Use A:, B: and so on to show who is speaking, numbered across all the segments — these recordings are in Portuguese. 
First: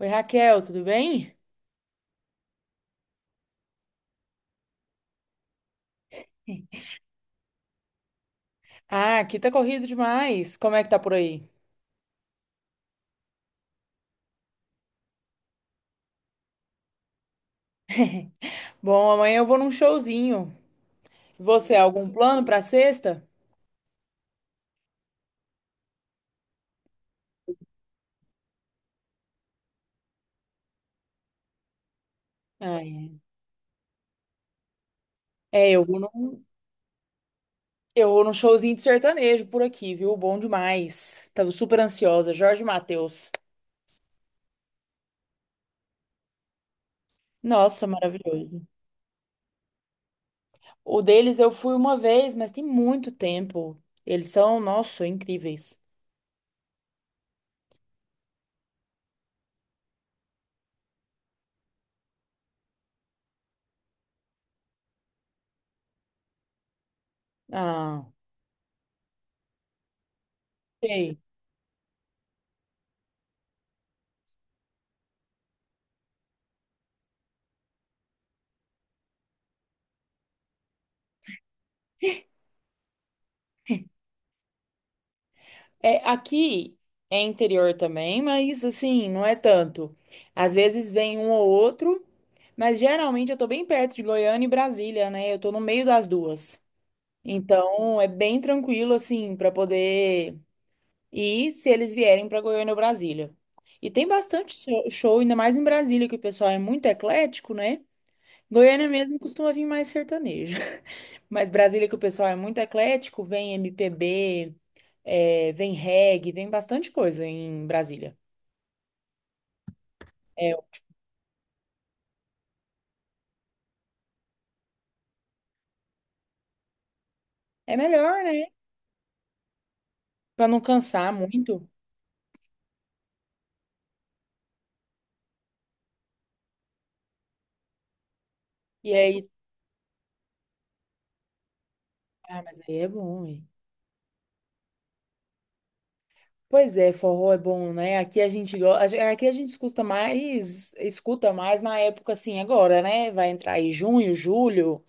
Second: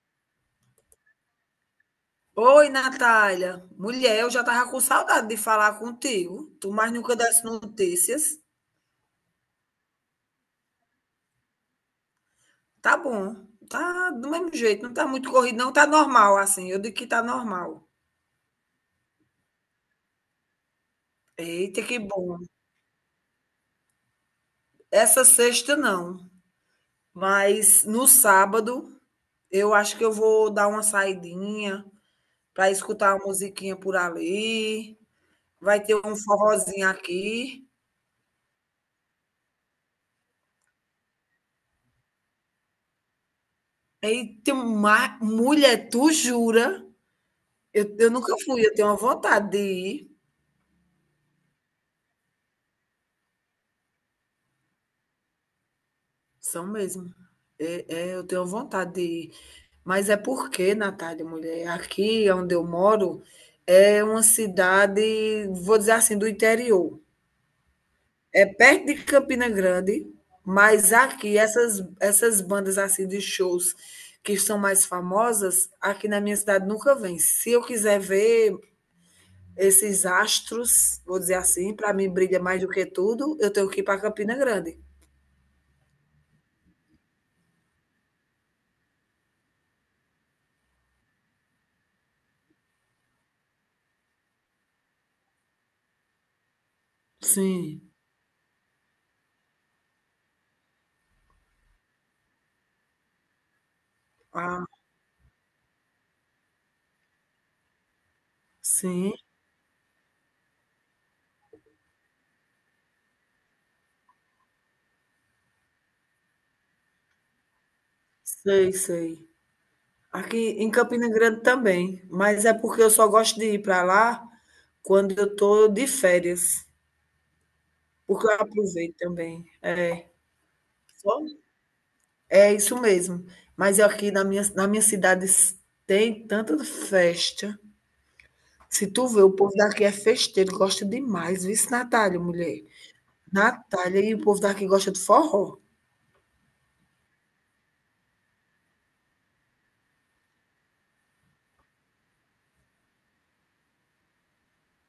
A: Oi, Raquel, tudo bem?
B: Oi, Natália. Mulher, eu já tava com saudade de falar contigo. Tu mais nunca desse notícias.
A: Ah, aqui tá corrido demais. Como é que tá por aí?
B: Tá bom. Tá do mesmo jeito. Não tá muito corrido, não. Tá normal, assim. Eu digo que tá normal.
A: Bom, amanhã eu vou num showzinho. Você,
B: Eita, que
A: algum
B: bom.
A: plano pra sexta?
B: Essa sexta, não. Mas no sábado, eu acho que eu vou dar uma saidinha pra
A: Ah,
B: escutar
A: é,
B: uma musiquinha por ali.
A: É,
B: Vai
A: eu
B: ter
A: vou
B: um
A: num,
B: forrozinho aqui.
A: eu vou num showzinho de sertanejo por aqui, viu? Bom demais. Tava super ansiosa. Jorge Mateus.
B: Eita, mulher, tu jura?
A: Nossa,
B: Eu nunca
A: maravilhoso.
B: fui, eu tenho uma vontade de ir,
A: O deles eu fui uma vez, mas tem muito tempo. Eles são, nossa, incríveis.
B: são mesmo. Eu tenho vontade de ir. Mas é porque, Natália, mulher, aqui onde eu moro é uma cidade, vou dizer assim, do interior.
A: Ah,
B: É perto de Campina Grande, mas
A: sei.
B: aqui essas bandas assim de shows que são mais famosas, aqui na minha cidade nunca vem. Se eu quiser ver esses astros, vou dizer assim, para mim brilha mais do que tudo, eu tenho que ir para Campina Grande.
A: É, aqui é interior também, mas assim, não é tanto. Às vezes vem um ou outro, mas geralmente eu tô bem perto de Goiânia e Brasília, né? Eu tô no meio das duas.
B: Sim.
A: Então é bem tranquilo, assim, para poder ir se eles vierem para Goiânia ou Brasília. E tem bastante
B: Ah,
A: show, ainda mais em Brasília, que o pessoal é muito eclético, né? Goiânia
B: sim.
A: mesmo costuma vir mais sertanejo. Mas Brasília, que o pessoal é muito eclético, vem MPB é, vem reggae, vem bastante coisa em Brasília.
B: Sei, sei. Aqui
A: É,
B: em Campina Grande também, mas é porque eu só gosto de ir para lá quando eu estou de férias,
A: é melhor,
B: porque eu
A: né?
B: aproveito também. É,
A: Pra não cansar
B: só
A: muito.
B: é isso mesmo. Mas aqui na minha cidade tem tanta festa. Se
A: E
B: tu vê,
A: aí,
B: o povo daqui é festeiro, gosta demais. Viu, Natália,
A: ah, mas
B: mulher?
A: aí é bom, hein?
B: Natália, e o povo daqui gosta de forró.
A: Pois é, forró é bom, né? Aqui a gente gosta, aqui a gente escuta mais na época assim agora, né? Vai entrar aí junho, julho.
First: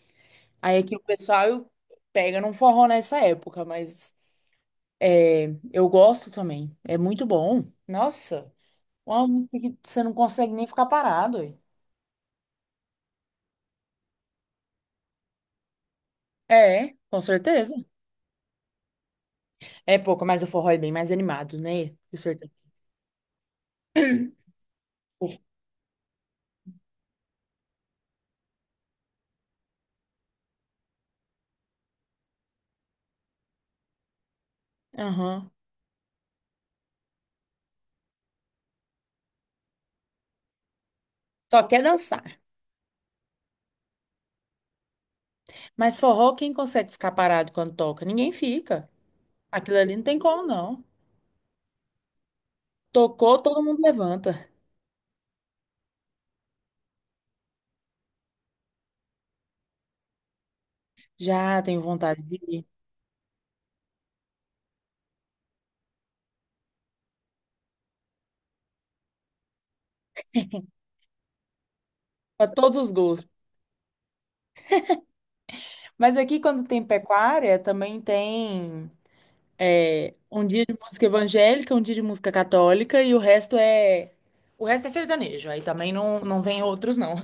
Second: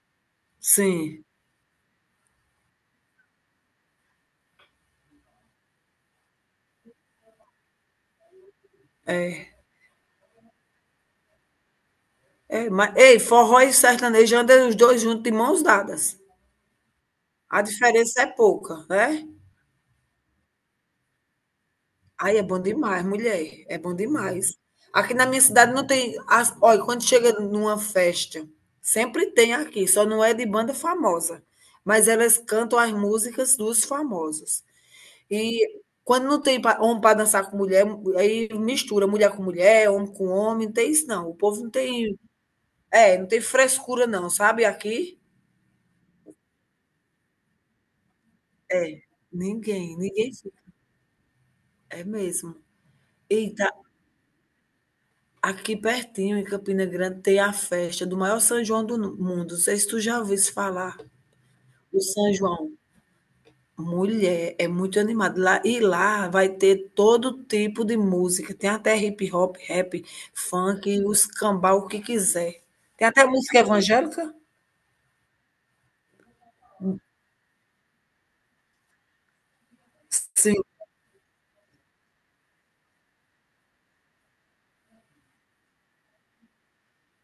A: Aí aqui o
B: Sim,
A: pessoal pega num forró nessa época, mas é, eu gosto também. É muito bom. Nossa, uma
B: é.
A: música que você não consegue nem ficar parado. Hein?
B: É, mas, ei, forró e sertanejo andam os dois juntos de mãos dadas.
A: É, com
B: A
A: certeza.
B: diferença é pouca, né?
A: É pouco, mas o forró é bem mais animado, né? O
B: Aí é
A: sertanejo.
B: bom demais, mulher. É bom demais. Aqui na minha cidade não tem. Olha, quando chega numa festa, sempre tem aqui, só não é de banda famosa. Mas elas cantam as músicas dos famosos.
A: Aham.
B: E quando não tem homem para dançar com mulher, aí mistura mulher com mulher, homem com homem, não tem isso não. O
A: Só
B: povo não
A: quer
B: tem.
A: dançar.
B: É, não tem frescura não, sabe? Aqui.
A: Mas forró, quem consegue ficar parado quando toca? Ninguém fica.
B: É,
A: Aquilo ali
B: ninguém,
A: não tem
B: ninguém
A: como,
B: fica.
A: não.
B: É mesmo.
A: Tocou,
B: E
A: todo
B: tá
A: mundo levanta.
B: aqui pertinho, em Campina Grande, tem a festa do maior São João do mundo. Não sei se tu já ouviu isso falar,
A: Já tenho
B: o
A: vontade
B: São
A: de ir.
B: João. Mulher, é muito animado. Lá, e lá vai ter todo tipo de música. Tem até hip hop, rap, funk, os cambau, o que
A: Para
B: quiser.
A: todos os
B: Tem até
A: gostos.
B: música evangélica?
A: Mas aqui, quando tem pecuária, também tem é, um
B: Sim.
A: dia de música evangélica, um dia de música católica e o resto é. O resto é sertanejo. Aí também não, não vem outros, não.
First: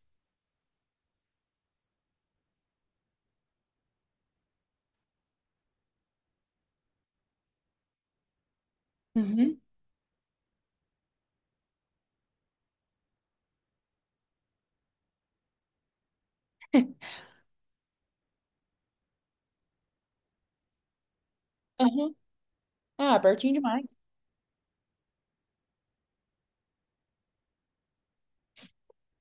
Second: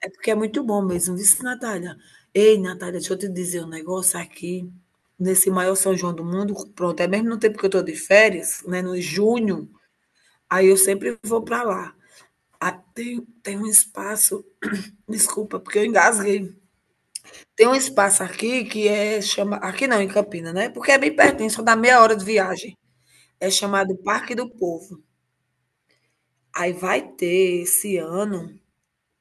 B: É porque é muito bom mesmo, viu, Natália? Ei, Natália, deixa eu te dizer um negócio aqui. Nesse maior São João do mundo, pronto, é mesmo no tempo que eu estou de férias, né, no
A: Uhum.
B: junho, aí eu sempre vou para lá. Ah, tem, tem um espaço, desculpa, porque eu engasguei. Tem um espaço aqui que é chama, aqui não, em Campina, né? Porque é bem pertinho, só dá meia
A: Aham.
B: hora de viagem.
A: Ah,
B: É
A: pertinho demais.
B: chamado Parque do Povo. Aí vai ter esse ano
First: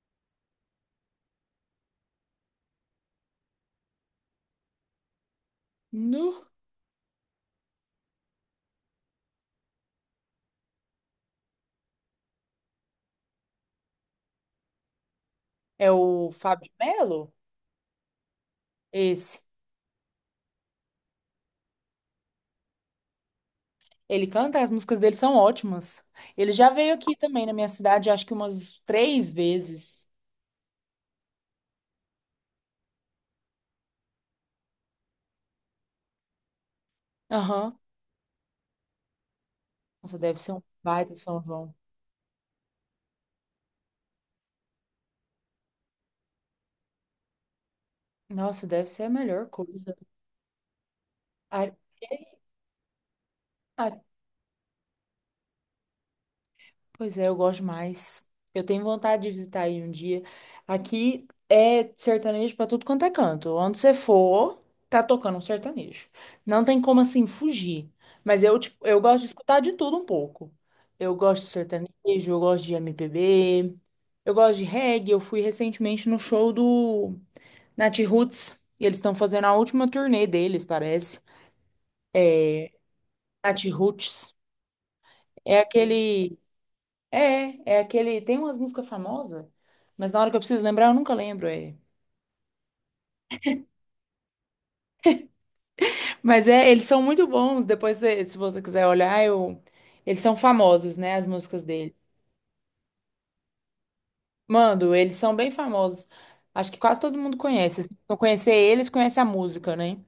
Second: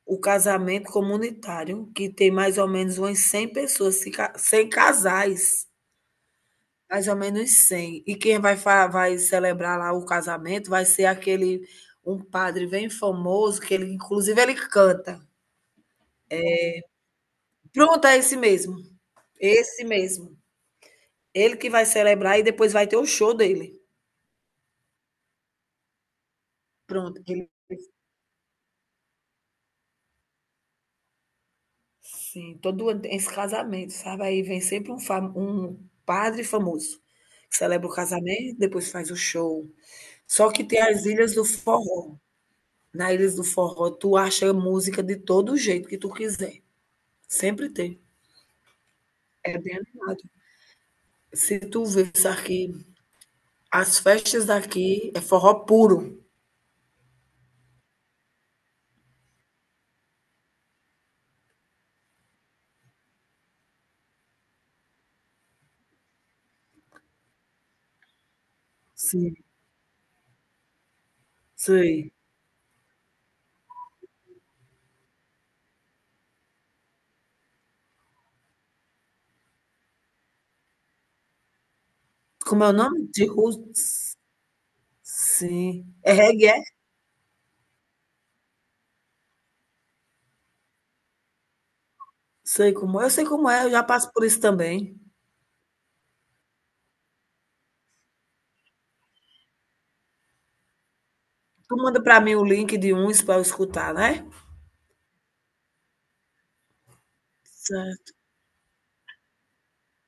B: o casamento comunitário, que tem mais ou menos umas 100 pessoas, se ca- 100 casais,
A: Nu.
B: mais ou menos cem. E quem vai, vai celebrar lá o casamento vai ser aquele, um padre bem famoso, que ele, inclusive, ele canta.
A: É o Fábio de Melo?
B: Pronto, é esse mesmo.
A: Esse.
B: Esse mesmo. Ele que vai celebrar e depois vai ter o show dele.
A: Ele canta, as músicas dele são ótimas. Ele já veio aqui
B: Pronto.
A: também
B: Ele,
A: na minha cidade, acho que umas três vezes.
B: sim, todo ano tem esse casamento, sabe? Aí vem sempre um, um padre famoso.
A: Aham.
B: Celebra o casamento, depois faz o show.
A: Nossa, deve
B: Só
A: ser um
B: que tem as
A: baita
B: ilhas
A: São
B: do
A: João.
B: forró. Na Ilhas do Forró, tu acha música de todo jeito que tu quiser. Sempre tem.
A: Nossa, deve ser a melhor
B: É bem
A: coisa.
B: animado. Se
A: Ai,
B: tu visse aqui,
A: ai,
B: as festas daqui é forró puro.
A: pois é, eu gosto mais. Eu tenho vontade de visitar aí um dia. Aqui é sertanejo pra tudo quanto é canto. Onde você for, tá tocando um sertanejo. Não tem como assim fugir. Mas eu, tipo, eu gosto de
B: Sim,
A: escutar de tudo um pouco. Eu gosto de
B: sei.
A: sertanejo, eu gosto de MPB, eu gosto de reggae. Eu fui recentemente no show do Nat Roots. E eles estão fazendo a última turnê deles, parece.
B: Como é o nome? De
A: Nat
B: roots.
A: Roots. É
B: Sim. É
A: aquele
B: reggae, é?
A: É, é aquele. Tem umas músicas famosas, mas na hora que eu preciso lembrar, eu nunca lembro. É.
B: Sei como é. Eu sei como é, eu já passo por isso também.
A: Mas é, eles são muito bons. Depois, se você quiser olhar, eu, eles são famosos, né? As músicas
B: Tu
A: dele.
B: manda pra mim o link de uns pra eu escutar, né?
A: Mando, eles são bem famosos. Acho que quase todo mundo conhece. Se
B: Certo.
A: não conhecer eles, conhece a música, né?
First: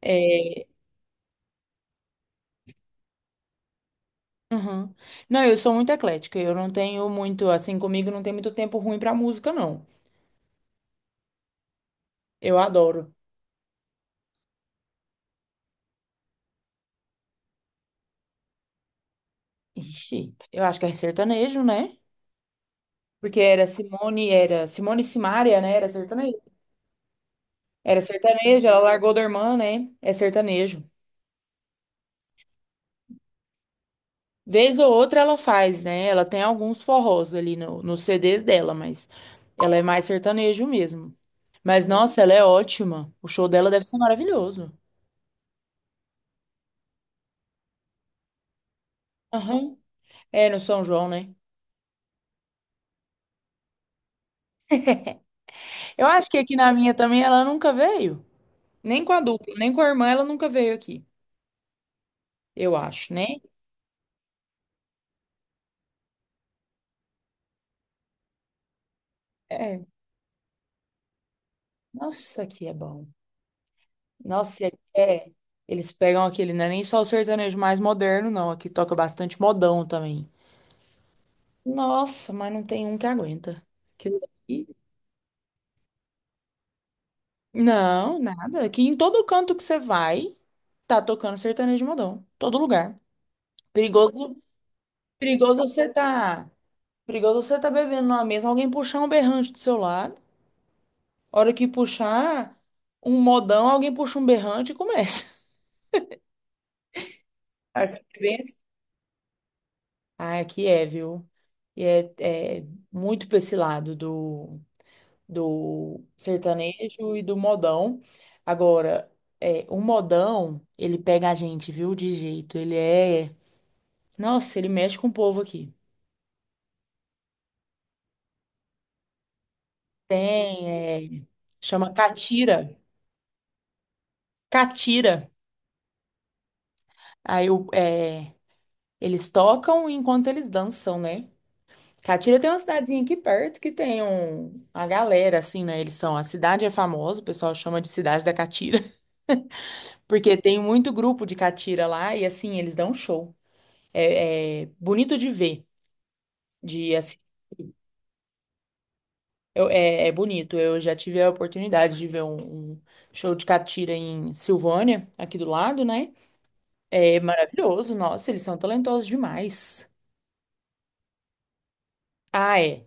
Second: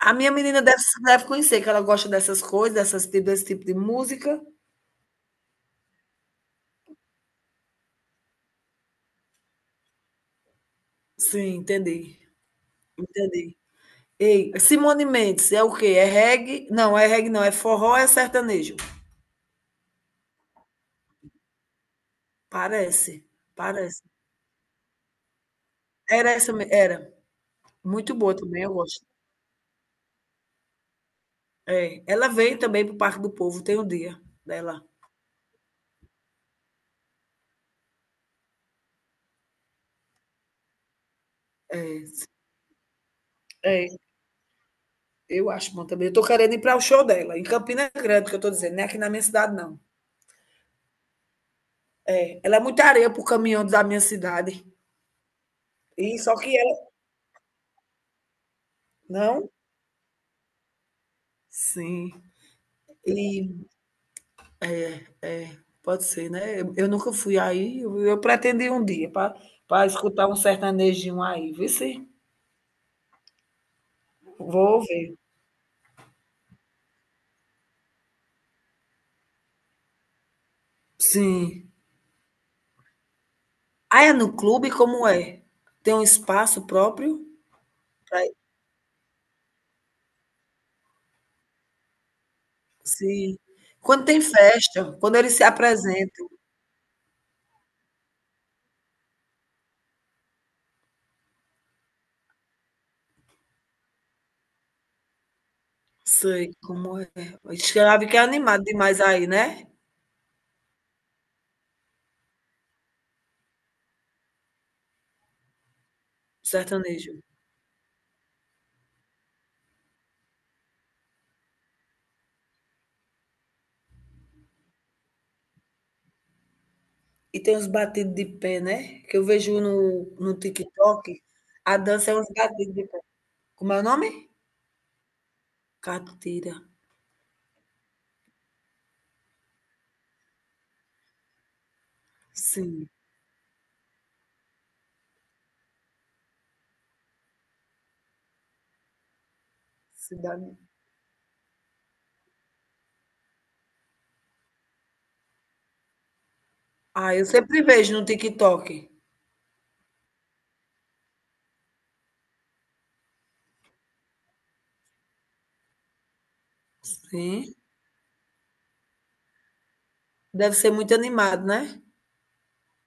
B: A minha menina
A: É,
B: deve conhecer, que ela gosta dessas coisas, dessas, desse tipo de música.
A: uhum. Não, eu sou muito eclética. Eu não tenho muito, assim, comigo não tem muito tempo ruim pra música, não.
B: Sim, entendi.
A: Eu adoro.
B: Entendi. Ei, Simone Mendes é o quê? É reggae? Não, é reggae não, é forró, é sertanejo.
A: Ixi, eu acho que é sertanejo, né?
B: Parece,
A: Porque
B: parece.
A: Era Simone e Simaria, né? Era
B: Era
A: sertanejo.
B: essa, era.
A: Era
B: Muito boa também,
A: sertanejo,
B: eu
A: ela
B: gosto.
A: largou da irmã, né? É sertanejo.
B: É, ela veio também para o Parque do Povo, tem um dia
A: Vez
B: dela.
A: ou outra ela faz, né? Ela tem alguns forrós ali no, nos CDs dela, mas ela é mais sertanejo mesmo. Mas
B: É,
A: nossa, ela é ótima. O show dela deve
B: é,
A: ser maravilhoso.
B: eu acho bom também. Eu tô querendo ir para o show dela, em Campina Grande, que eu tô dizendo, não é aqui na minha cidade,
A: Aham.
B: não.
A: É, no São João, né?
B: É, ela é muita areia pro caminhão da minha cidade.
A: Eu
B: E
A: acho
B: só
A: que aqui
B: que
A: na
B: ela.
A: minha também ela nunca veio. Nem com a
B: Não?
A: dupla, nem com a irmã ela nunca veio aqui.
B: Sim.
A: Eu acho, né?
B: E é, pode ser, né. Eu nunca fui aí, eu pretendi um dia para pra
A: É.
B: escutar um sertanejinho aí, vê se
A: Nossa, aqui é bom. Nossa, aqui
B: vou ver.
A: é. Eles pegam aquele, não é nem só o sertanejo mais moderno, não. Aqui toca bastante modão também.
B: Sim.
A: Nossa, mas não tem um que aguenta.
B: Ah, é
A: Aquilo
B: no
A: ali-
B: clube, como é? Tem um espaço próprio
A: Não,
B: pra
A: nada. Aqui em todo canto que você vai, tá tocando sertanejo modão. Todo lugar.
B: sim. Quando tem
A: Perigoso,
B: festa, quando eles se
A: perigoso você
B: apresentam.
A: tá. Perigoso você tá bebendo numa mesa, alguém puxar um berrante do seu lado. Hora que puxar um modão, alguém puxa um berrante e começa.
B: Sei como é. Ixi,
A: Aqui
B: deve que
A: é
B: é
A: bem assim.
B: animado demais aí, né,
A: Ah, aqui é, viu? E é, é muito pra esse lado do
B: sertanejo.
A: sertanejo e do modão. Agora, é, o modão, ele pega a gente, viu, de jeito. Ele é. Nossa, ele mexe com o povo aqui.
B: E tem uns batidos de pé, né, que eu vejo no
A: Tem, é,
B: TikTok, a
A: chama
B: dança é uns batidos
A: catira.
B: de pé. Como é o nome?
A: Catira.
B: Catira.
A: Aí é, eles tocam enquanto eles dançam, né? Catira tem uma
B: Sim.
A: cidadezinha aqui perto que tem um, uma galera, assim, né? Eles são. A cidade é famosa, o pessoal chama de Cidade da Catira, porque
B: Cidade.
A: tem muito grupo de catira lá e, assim, eles dão show. É, é bonito de ver, de
B: Ah,
A: assim,
B: eu sempre vejo no TikTok.
A: é, é bonito. Eu já tive a oportunidade de ver um, um show de catira em Silvânia, aqui do lado, né? É
B: Sim.
A: maravilhoso, nossa, eles são talentosos demais.
B: Deve ser muito animado, né?
A: Ah, é.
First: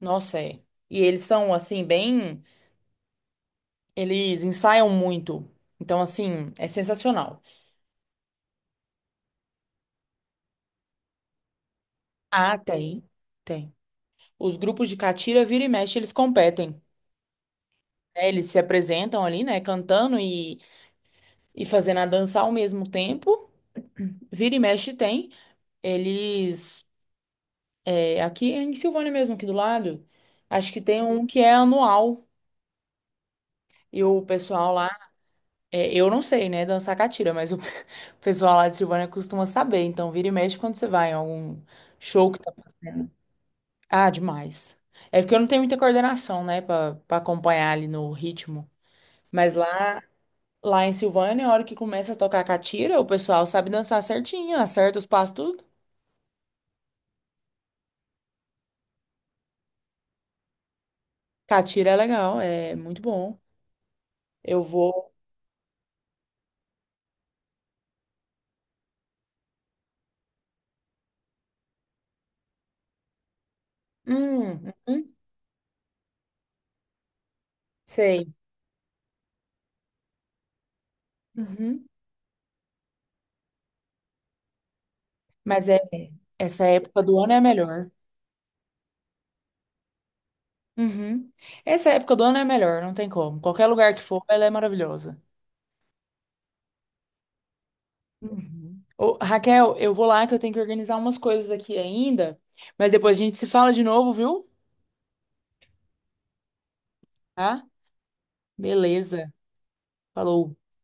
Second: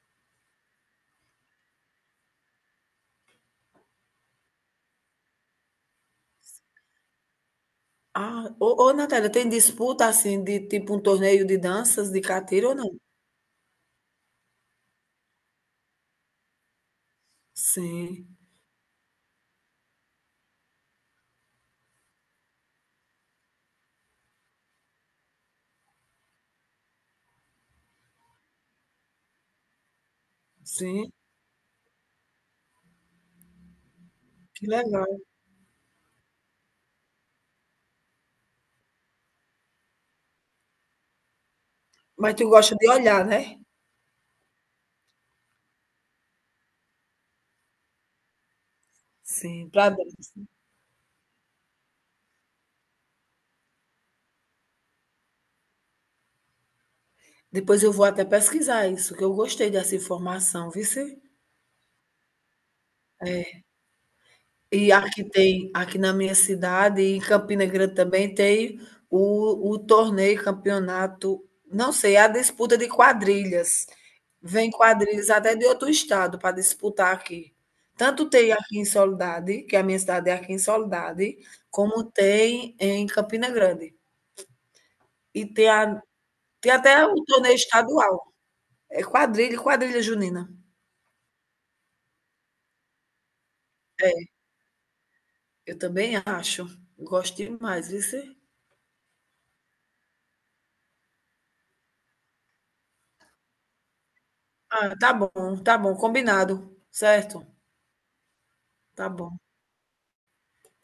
A: Nossa, é. E eles são, assim, bem. Eles ensaiam muito. Então, assim, é sensacional.
B: Ah, ô, ô Natália, tem disputa assim de tipo um torneio de danças de
A: Ah,
B: catira ou não?
A: tem. Tem. Os grupos de catira, vira e mexe, eles competem. Né?
B: Sim,
A: Eles se apresentam ali, né? Cantando e fazendo a dança ao mesmo tempo. Vira e mexe tem. Eles. É, aqui é em Silvânia mesmo, aqui do lado. Acho que tem
B: sim,
A: um que é anual. E o
B: que
A: pessoal lá.
B: legal.
A: É, eu não sei, né, dançar catira, mas o o pessoal lá de Silvânia costuma saber. Então, vira e mexe quando você vai em algum show
B: Mas
A: que
B: tu
A: tá
B: gosta de
A: passando.
B: olhar, né?
A: Ah, demais. É porque eu não tenho muita coordenação, né, pra, pra acompanhar ali no ritmo. Mas
B: Sim, para
A: lá.
B: dança.
A: Lá em Silvânia, a hora que começa a tocar catira, o pessoal sabe dançar certinho, acerta os passos, tudo.
B: Depois eu vou até pesquisar isso, que eu gostei dessa informação, viu?
A: Catira é legal, é muito bom. Eu
B: E
A: vou.
B: aqui tem aqui na minha cidade e em Campina Grande também tem o torneio, campeonato, não sei, é a disputa de quadrilhas.
A: Hum,
B: Vem
A: uhum,
B: quadrilhas até de outro estado para disputar aqui. Tanto
A: sei.
B: tem aqui em Soledade, que a minha cidade é aqui em Soledade,
A: Uhum.
B: como tem em Campina Grande. E tem
A: Mas é,
B: a
A: essa
B: tem
A: época
B: até o
A: do ano é a
B: torneio
A: melhor.
B: estadual. É quadrilha, quadrilha junina.
A: Uhum. Essa época do ano é a melhor, não tem como. Qualquer lugar que for,
B: É,
A: ela é maravilhosa.
B: eu também acho. Gosto demais, viu.
A: Uhum. Ô, Raquel, eu vou lá que eu tenho que organizar umas coisas aqui ainda, mas depois a gente se fala de novo, viu?
B: Ah, tá bom, combinado, certo?
A: Tá?
B: Tá
A: Beleza.
B: bom.
A: Falou.